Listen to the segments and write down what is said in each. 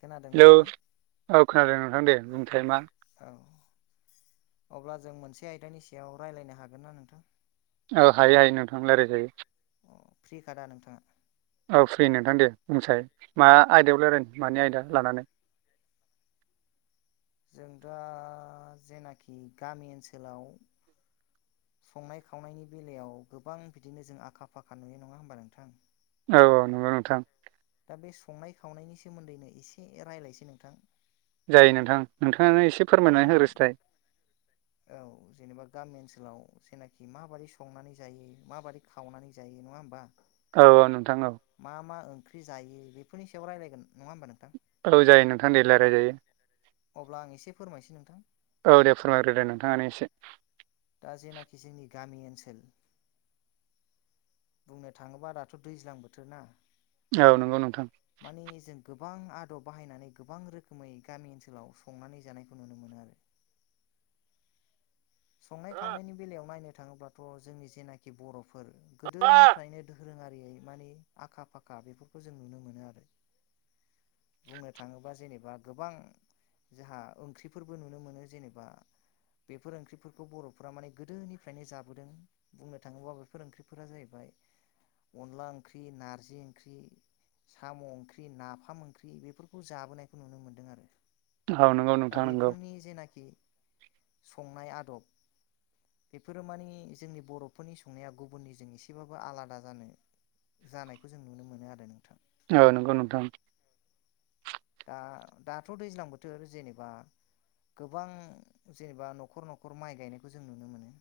खोनादोंना हेलौ नोंथां औ खोनादों नोंथां। दे बुंसाय मा औ अब्ला जों मोनसे आयदानि सायाव रायलायनो हागोन ना नोंथां? औ हायो हायो नोंथां रायलायजायो। अ फ्रि खादा नोंथाङा? औ फ्रि नोंथां दे बुंसै मा आयदायाव रायलायनो मानि आयदा लानानै? [inaudible] जों दा जेनाखि गामि ओनसोलाव संनाय खावनायनि बेलायाव गोबां बिदिनो जों आखा फाखा नुयो नङा होमबा नोंथां! औ नंगौ नोंथां। दा बे संनाय खावनायनि सोमोन्दैनो एसे रायलायसै नोंथां। जायो नों गामि औ जेनेबा गामि ओनसोलाव जेनाख माबादि संनानै जायो माबादि खावनानै जायो नङा होमबा औ औ नोंथां औ मा मा ओंख्रि जायो बेफोरनिसायाव रायलायगोन नङा होमबा नोंथां! औ जायो नोंथां दे रायलायजायो अब्ला आं एसे फोरमायसै नोंथां औ दे फोरमायग्रो दे नोंथाङानो एसे। दा जेनाखि जोंनि गामि ओनसोल बुंनो थाङोबा दाथ' दैज्लां बोथोर ना औ नंगौ नोंथां। माने जों गोबां आदब बाहायनानै गोबां रोखोमै गामि ओनसोलाव संनानै जानायखौ नुनो मोनो आरो [inaudible] संनाय खावनायनि बेलायाव नायनो थाङोब्लाथ' जोंनि जेनाखि बर' फोर गोदोनिफ्रायनो धोरोङारि रै मानि आखा फाखा बेफोरखौ जों नुनो मोनो आरो बुंनो थाङोबा जेनेबा गोबां जोंहा ओंख्रिफोरबो नुनो मोनो जेनेबा बेफोर ओंख्रि बेफोरखौ बर'फोरा माने गोदोनिफ्रायनो जाबोदों। बुंनो थाङोबा बेफोर ओंख्रिफोरा जाहैबाय अनला ओंख्रि नारजि ओंख्रि साम' ओंख्रि नाफाम ओंख्रि बेफोरखौ जाबोनायखौ नुनो मोन्दों आरो औ नंगौ दा नोंथां नंगौ। बेफोरनि जेनाखि संनाय आरो [inaudible] बेफोरो मानि जोंनि बर'फोरनि संनाया गुबुननिजों एसेबाबो आलादा जानो जानायखौ जों नुनो मोनो आरो नोंथां औ नोंगौ नोंथां। दा-दाथ' दैज्लां बोथोर जेनेबा गोबां जेनेबा न'खर न'खर माइ गायनायखौ जों नुनो मोनो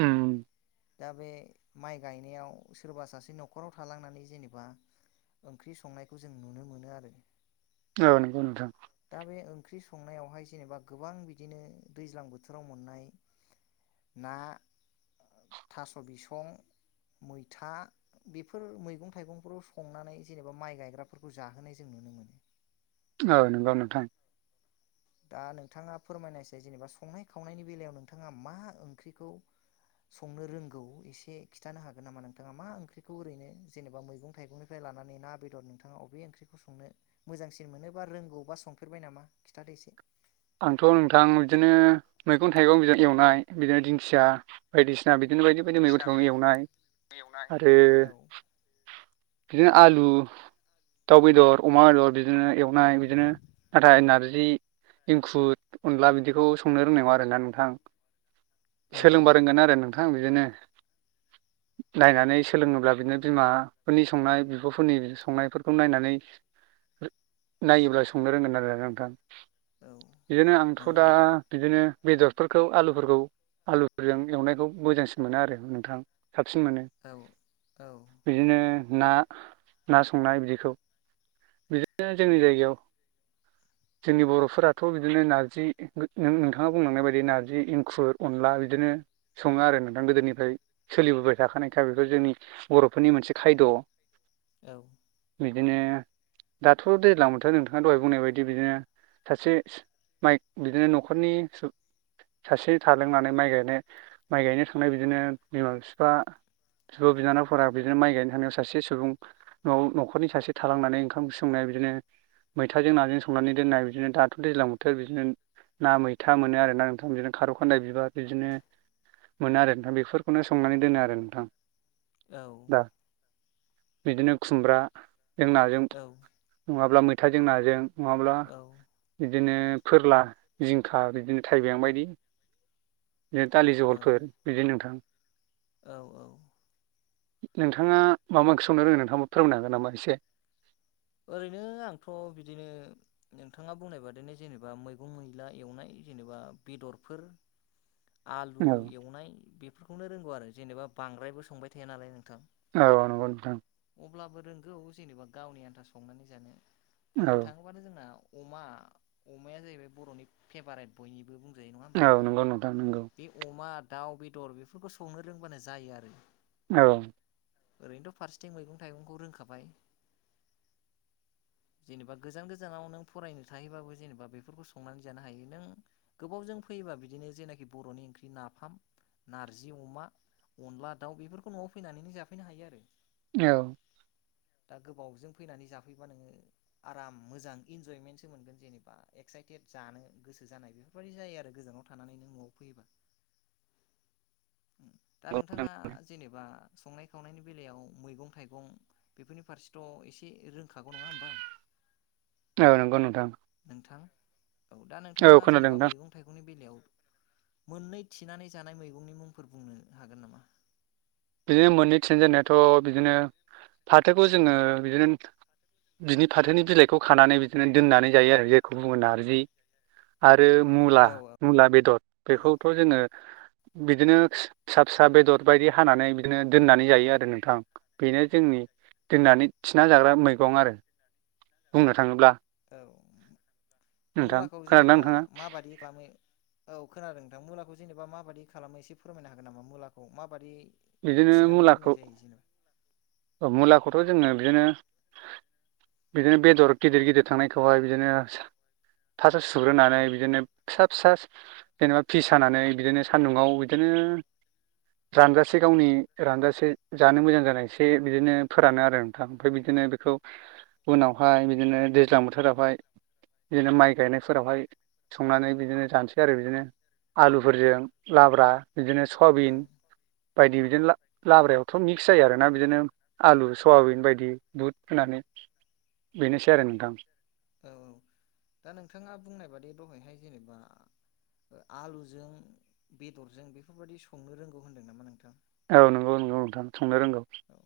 उम दा बे माइ गायनायाव सोरबा सासे न'खराव थालांनानै जेनेबा ओंख्रि संनायखौ जों नुनो मोनो आरो औ नंगौ नोंथां दा बे ओंख्रि संनायावहाय जेनेबा गोबां बिदिनो दैज्लां बोथोराव मोननाय ना थास' बिसं मैथा बेफोर मैगं थाइगंफोराव संनानै जेनेबा माइ गायग्राफोरखौ जाहोनाय जों नुनो मोनो औ नोंगौ नोंथां दा नोंथाङा फोरमायनायसै जेनेबा संनाय खावनायनि बेलायाव नोंथाङा मा ओंख्रिखौ संनो रोंगौ एसे खिन्थानो हागोन नामा नोंथाङा मा ओंख्रिखौ ओरैनो जेनेबा मैगं थाइगंनिफ्राय लानानै ना बेदर नोंथाङा अबे ओंख्रिखौ संनो मोजांसिन मोनोबा रोंगौबा संफेरबाय नामा खिथादो एसे आंथ' नोंथां बिदिनो मैगं थाइगं एवनाय बिदिनो दिंखिया बायदिसिना बि बिदिनो बायदि बायदि मैगं थाइगंखौ एवनाय आरो औ बिदिनो आलु दाउ बेदर अमा बेदर बिदिनो एवनाय बिदिनो नाथाय नारजि इंखुर अनला बिदिखौ संनो रोंनाय नङा आरोना नोंथां औ सोलोंबा रोंगोन आरो नों नोंथां बिदिनो नायनानै सोलोंनोब्ला बिदिनो बिमाफोरनि संनाय बिब'फोरनि संनायफोरखौ नायनानै नायोब्ला संनो रोंगोन आरो नोंथां। औ बिदिनो आंथ' नंगौ दा नोंथां बिदिनो बेदरफोरखौ आलुफोरखौ आलुफोरजों एवनायखौ मोजांसिन मोनो आरो नोंथां साबसिन मोनो औ बिदिनो ना ना संनाय बिदिखौ बिदिनो जोंनि जायगायाव सिनि बरफ बिदिनो नारजि नोंथाङा बुंलांनाय बायदि नारजि इंखुर अनला बिदिनो सङो आरो आरो नोंथां गोदोनिफ्राय सोलिबोबाय थाखानायखाय बेखौ जोंनि बर'फोरनि मोनसे खायद' बिदिनो दाथ' दैज्लां बोथोर नोंथाङा दहाय बुंनाय बायदि बिदिनो सासे माइ बिदिनो न'खरनि सासे थालांनानै माइ गायनाय माइ गायनो थांनाय बिदिनो बिमा बिफा बिब' बिनानावफोरा बिदिनो माइ गायनो थानायाव सासे सुबुं न'आव न'खरनि सासे थालांनानै ओंखाम संनाय बिदिनो मैथाजों नाजों संनानै दोननाय बिदिनो दा दैज्लां बोथोर बिदिनो ना मैथा मोनो आरो ना नोंथां बिदिनो खार' खानदाय बिबार बिदिनो मोनो आरो नोंथां बेफोरखौनो संनानै दोनो आरो नोंथां औ दा बिदिनो खुमब्राजों नाजों औ नङाब्ला मैथाजों नाजों माब्ला बिदिनो फोरला जिंखा बिदिनो थाइबें बायदि बिदिनो दालि जहलफोर बिदि नोंथां औ औ नोंथाङा माबा ओंखि संनो रोंङो नोंथाङा फोरोंनो हागोन नामा एसे? ओरैनो आंथ' बिदिनो नोंथाङा बुंनाय बादिनो जेनेबा मैगं मैला एवनाय जेनेबा बेदरफोर [inaudible] आलु एवनाय बेफोरखौनो रोंगौ आरो जेनेबा बांद्रायबो संबाय थाया नालाय नोंथां। औ नंगौ नोंथां। अब्लाबो रोंगौ जेनेबा गावनि आन्था संनानै जानो औ बुंनो थाङोबानो जोंना अमा अमाया जाहैबाय बर'नि फेभारेट बयनिबो बुं बुंजायो नङा होमबा औ नोंथां नंगौ नंगौ बे अमा दाउ बेदर बेफोरखौ संनो रोंबानो जायो आरो। औ ओरैनोथ' फारसेथिं मैगं थाइगंखौ रोंखाबाय [inaudible] जेनेबा गोजान गोजानाव नों फरायनो थायोबाबो जेनेबा बेफोरखौ संनानै जानो हायो नों गोबाव ज फैयोबा बिदिनो जेनाखि बर'नि ओंख्रि नाफाम नारजि अमा अनला दाउ बेफोरखौ न'आव फैनानैनो जाफैनो हायो आरो औ दा गोबावजों फैनानै जाफैबा नोङो आराम मोजां इनजयमेन्टसो मोनगोन जेनेबा एक्साइटेड जानो गोसो गोसो जानाय बेफोरबायाददि जायो आरो गोजानाव थानानै नों नआव फैयोबा [inaudible] दा नोंथाङा जेनेबा संनाय खावनायनि बेलायाव मैगं थाइगं बेफोरनि फारसेथ एसे एसे रोंखागौ नङा होमबा औ नंगौ नोंथां नोंथां औ दा औ नोंथाङा खोनादों जेनेबा नोंथां मैगं थाइगंनि बेलायाव मोननै थिनानै जानाय मैगंनि मुंफोर बुंनो हागोन नामा बिदिनो मोननै थिनानै जानायाथ बिदिनो फाथोखौ जोङो बिदिनो बिनि फाथोनि बिलाइखौ खानानै बिदिनो दोननानै जायो आरो जेखौ बुङो नारजि आ आरो मुला औ मुला बेदर औ बेखौथ जोङो बिदिनो फिसा फिसा बेदर बायदि हानानै बिदिनो दोननानै जायो आरो नोंथां बेनो जोंनि दोननानै थिना जाग्रा मैगं आरो बुंनो थाङोब्ला औ नोंथां मुलाखौ खोनादोंना जेनेबा नोंथाङा माबादि खालामो औ खोनादों नोंथां मुलाखौ जेनेबा माबादि खालामो एसे फोरमायनो हागोन नामा मुलाखौ माबायदि बिदिनो मुलाखौ मुलाखौथ जोङो बिदिनो बिदिनो बेदर गिदिर गिदिर थांनायखौहाय बिदिनो फासआव सुग्रोनानै बिदिनो फिसा फिसा जेनेबा फिस हानानै बिदिनो सान्दुंङाव बिदिनो जान्द [unintelligible] एसे गावनि रानजासे जानो मोजां जानाय एसे बिदिनो फोरानो आरो नोंथां ओमफ्राय बिदिनो बेखौ उनावहाय बिदिनो दैज्लां बोथोरावहाय बिदिनो माइ गायनायफोरावहाय संनानै बिदिनो जानोसै आरो बिदिनो आलुफोरजों लाब्रा बिदिनो औ सवाबिन बायदि लाब्रयावथ मिक्स जायो आरो ना बिदिनो आलु सयाबिन बायदि दुध होनानै बेनोसै आरो नोंथां औ औ दा नोंथाङा बुंनाय बादि दहाय हाय जेनेबा आलुजों बेदरजों बेफोरबायदि संनो रोंगौ होनदों नामा नोंथां औ नंगौ नंगौ नोंथां संनो रोंगौ औ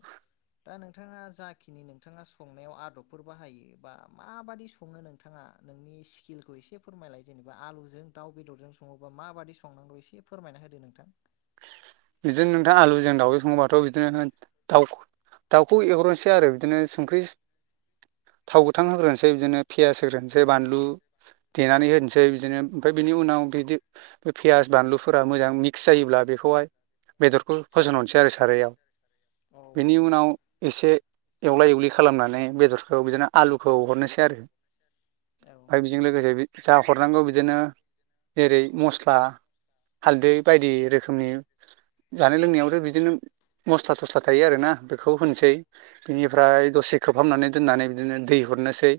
दा नोंथाङा जाखिनि नोंथाङा संनायाव आदबफोर बाहायो बा माबादि सङो नोंथाङा स्किलखौ एसे फोरमायलाय जेनेबा आलुजों दाउ बेदरजों सङोबा माबायदि संनांगौ एसे फोरमायना होदो नोंथां बिदिनो नोंथां आलुजों दाउजों सङोबाथ बिदिनो दाउ दाउखौ एवग्रोनोसै आरो बिदिनो संख्रि थाव गोथां होग्रोनोसै बिदिनो पियास होग्रोनोसै बानलु देनानै होनोसै बिदिनो ओमफ्राय बिनि उनाव बिदि पियास बानलुफोरा मोजां मिक्स जायोब्ला बेखौहाय बेदरखौ फजनहरनोसै आरो सारयाव औ बेनि औ उनाव एसे एवला एवलि खालामनानै बेदरखौ बिदिनो आलुखौ हरनोसै आरो औ ओमफ्राय बेजों लोगोसे जा हरनांगौ बिदिनो जेरै मस्ला हालदै बायदि रोखोमनि जानाय लोंनायावथ बिदिनो मस्ला थस्ला थायो आरोना बेखौ होनोसै बिनिफ्राय दसे खोबहाबनानै दोननानै बिदिनो दै हरनोसै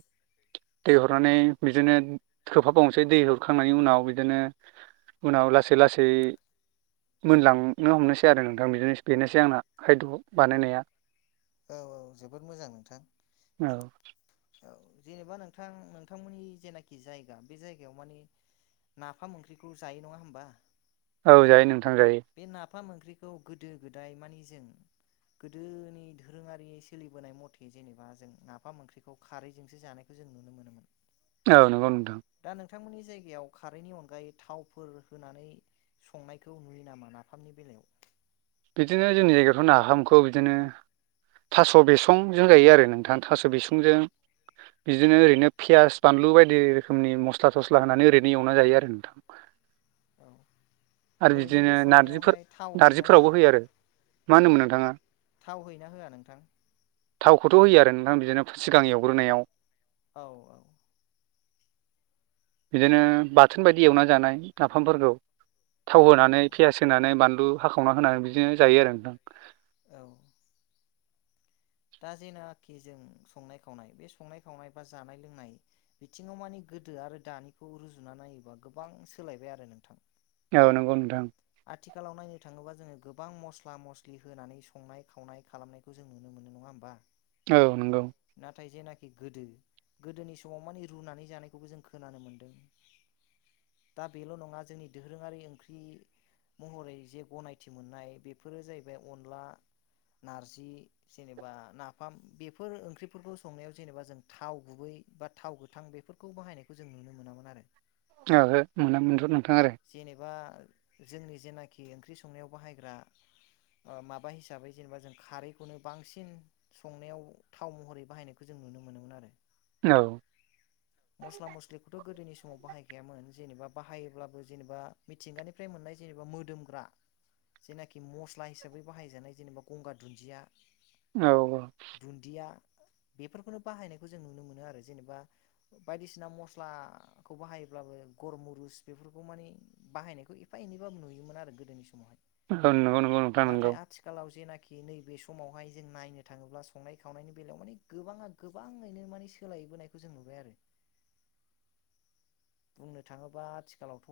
दै हरनानै बिदिनो खोबहाबावनोसै दै हरखांनायनि उनाव बिदिनो उनाव लासै लासै मोनलांनो हमनोसै आरो नोंथां बिदिनो बेनोसै आंना खायद बानायनाया औ औ जोबोद मोजां नोंथां औ औ जेनेबा नोंथां नोंथांमोननि जेनाखि जायगा बे जायगायाव मानि नाफाम ओंख्रिखौ जायो नङा होमबा औ जायो नोंथां जायो ओंखाम-ओंख्रिखौ गोदो गोदाय मानि जों गोदोनि दोरोङारि सोलिबोनाय मथे जेनेबा जों नाफाम ओंख्रिखौ खारैजोंसो जानायखौ जों नुनो मोनोमोन औ नंगौ नोंथां। [unintelligible] संनायखौ नुयो नामा नाफामनि बेलायाव? बिदिनो जोंनि जायगाफ्राव नाफामखौ बिदिनो थास' बिसंजों जायो आरो नोंथां थास' बिसंजों। बिदिनो ओरैनो पियास बानलु बायदि रोखोमनि मस्ला-थस्ला होनानै ओरैनो एवना जायो आरो नोंथां। औ ओरैनो बे संनायावहाय थाव होयो ना? फोरावबो होयो आरो मा होनोदोंमोन नोंथाङा थाव होयोना होआ नोंथां थाव खौथ' होयो आरो नोंथां बिदिनो सिगां एवग्रोनायाव। औ औ। बिदिनो बाथोन बायदि एवनानै जानाय नाफामफोरखौ। थाव औ होनानै पियास होनानै बानलु हाखावना होनानै बिदिनो जायो आरो नोंथां। औ। दा जेनाखि जों संनाय-खावनाय बे संनाय-खावनाय बा जानाय लोंनाय बिथिङाव मानि गोदो आरो दानिखौ रुजुना नायोबा गोबां सोलायबाय आरो नोंथां। औ नंगौ नोंथां। आथिखालाव नायनो थाङोबा जोङो गोबां मस्ला- मस्लि होनानै संनाय-खावनाय खालामनायखौ जों नुनो मोनो। नङा होमबा? औ नंगौ। नाथाय जेनाखि गोदो गोदोनि समाव मानि रुनानै जानायखौबो जों खोनानो मोनदों। दा बेल' नङा जोंनि दोरोङारि ओंख्रि महरै जे गनायथि मोननाय बेफोरो जाहैबाय अनला, नारजि जेनेबा नाफाम बेफोर ओंख्रिफोरखौ संनायाव जेनेबा जों थाव गुबै बा थाव गोथां बेफोर खौ बाहायनायखौ जों नुनो मोनामोन आरो। [unintelligible] जेनेबा जोंनि जेनाखि ओंख्रि संनायाव बाहायग्रा। ओ माबा हिसाबै जेनेबा जों खारैखौनो बांसिन संनायाव थाव महरै बाहायनायखौ जों औ। मस्ला-मस्लिखौथ' गोदोनि समाव बाहायखायामोन जेनेबा बाहायोब्लाबो जेनेबा मिथिंगानिफ्राय मोननाय जेनेबा मोदोमग्रा। जेनाखि मस्ला हिसाबै बाहायजानाय जेनेबा गंगार दुन्दिया। औ औ दुन्दिया बेफोरखौनो बाहायनायखौ जों नुनो मोनो आरो जेनेबा बायदिसिना मस्लाखौ बाहायोब्लाबो गरमुरुस बेफोरखौ माने बाहायनायखौ एफा एनैबाबो नुयोमोन आरो गोदोनि समावहाय। हो नोंगौ नोंगौ नोंथां नाथाय नोंगौ। आथिखालाव जेनाखि नैबे समावहाय जों नायनो थाङोब्ला संनाय खावनायनि बेलायाव माने गोबाङा गोबाङैनो माने सोलाय बोनायखौ जों नुबाय आरो। [inaudible] बुंनो थाङोबा आथिखालावथ'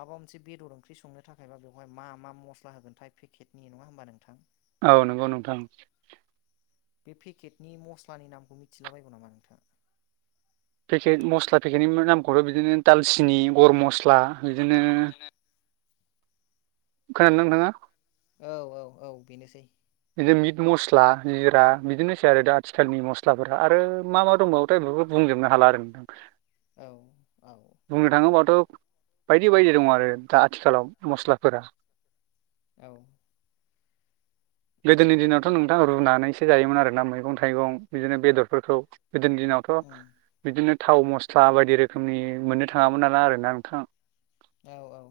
माबा मोनसे बेदर ओंख्रि संनो थाखायबा बेवहाय मा मा मस्ला होगोनथाय पेकेटनि नङा होमबा नोंथां? औ नंगौ नोंथां। बे पेकेटनि मस्लानि नामखौ मिथिला बायगौ नामा नोंथां? पेकेट मस्ला पेकेटनि नामखौथ' बिदिनो दालसिनि, गरम मस्ला बिदिनो खोनादों ना नोंथाङा? औ औ औ बेनोसै। बिदिनो मिट मस्ला, जिरा बिदिनोसै आरो दा आथिखालनि मस्लाफोरा आरो मा मा दंबावोथाय खौबो बुंजोबनो हाला आरो नोंथां। औ औ। बायदि-बायदि दङ आरो दा आथिखालाव मस्लाफोरा। औ। गोदोनि दिनावथ' नोंथां रुनानैसो जायोमोन आरोना मैगं थाइगं बिदिनो बेदरफोरखौ गोदोनि दिनाव थ' उम बिदिनो थाव मस्ला बायदि रोखोमनि मोननो थाङामोन नाला आरोना नोंथां औ-औ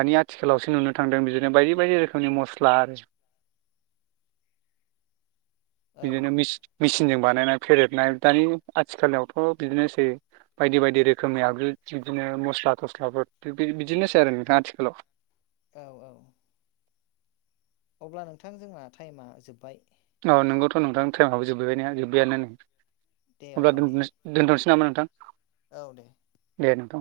दानि आथिखालावसो नुनो थांदों बिदिनो बायदि बायदि रोखोमनि मस्ला आरो औ बिदिनो मिस- मिस सिनजों बानायनाय फेदेरदनाय दानि आथिखालावथ' बिदिनोसै बायदि-बायदि रोखोमनि आगजु बिदिनो मस्ला-थस्लाफोर थिक बिदिनोसै आरो नोंथां आथिखालाव औ-औ अब्ला नोंथां जोंना टाइमा जोब्बाय औ नोंगौथ' नोंथां टाइमाबबो जोब्बायना जोब्बायआनो नै दे अब्ला दे दोननोसै दोन्थ'नोसै नामा नोंथां औ दे दे नोंथां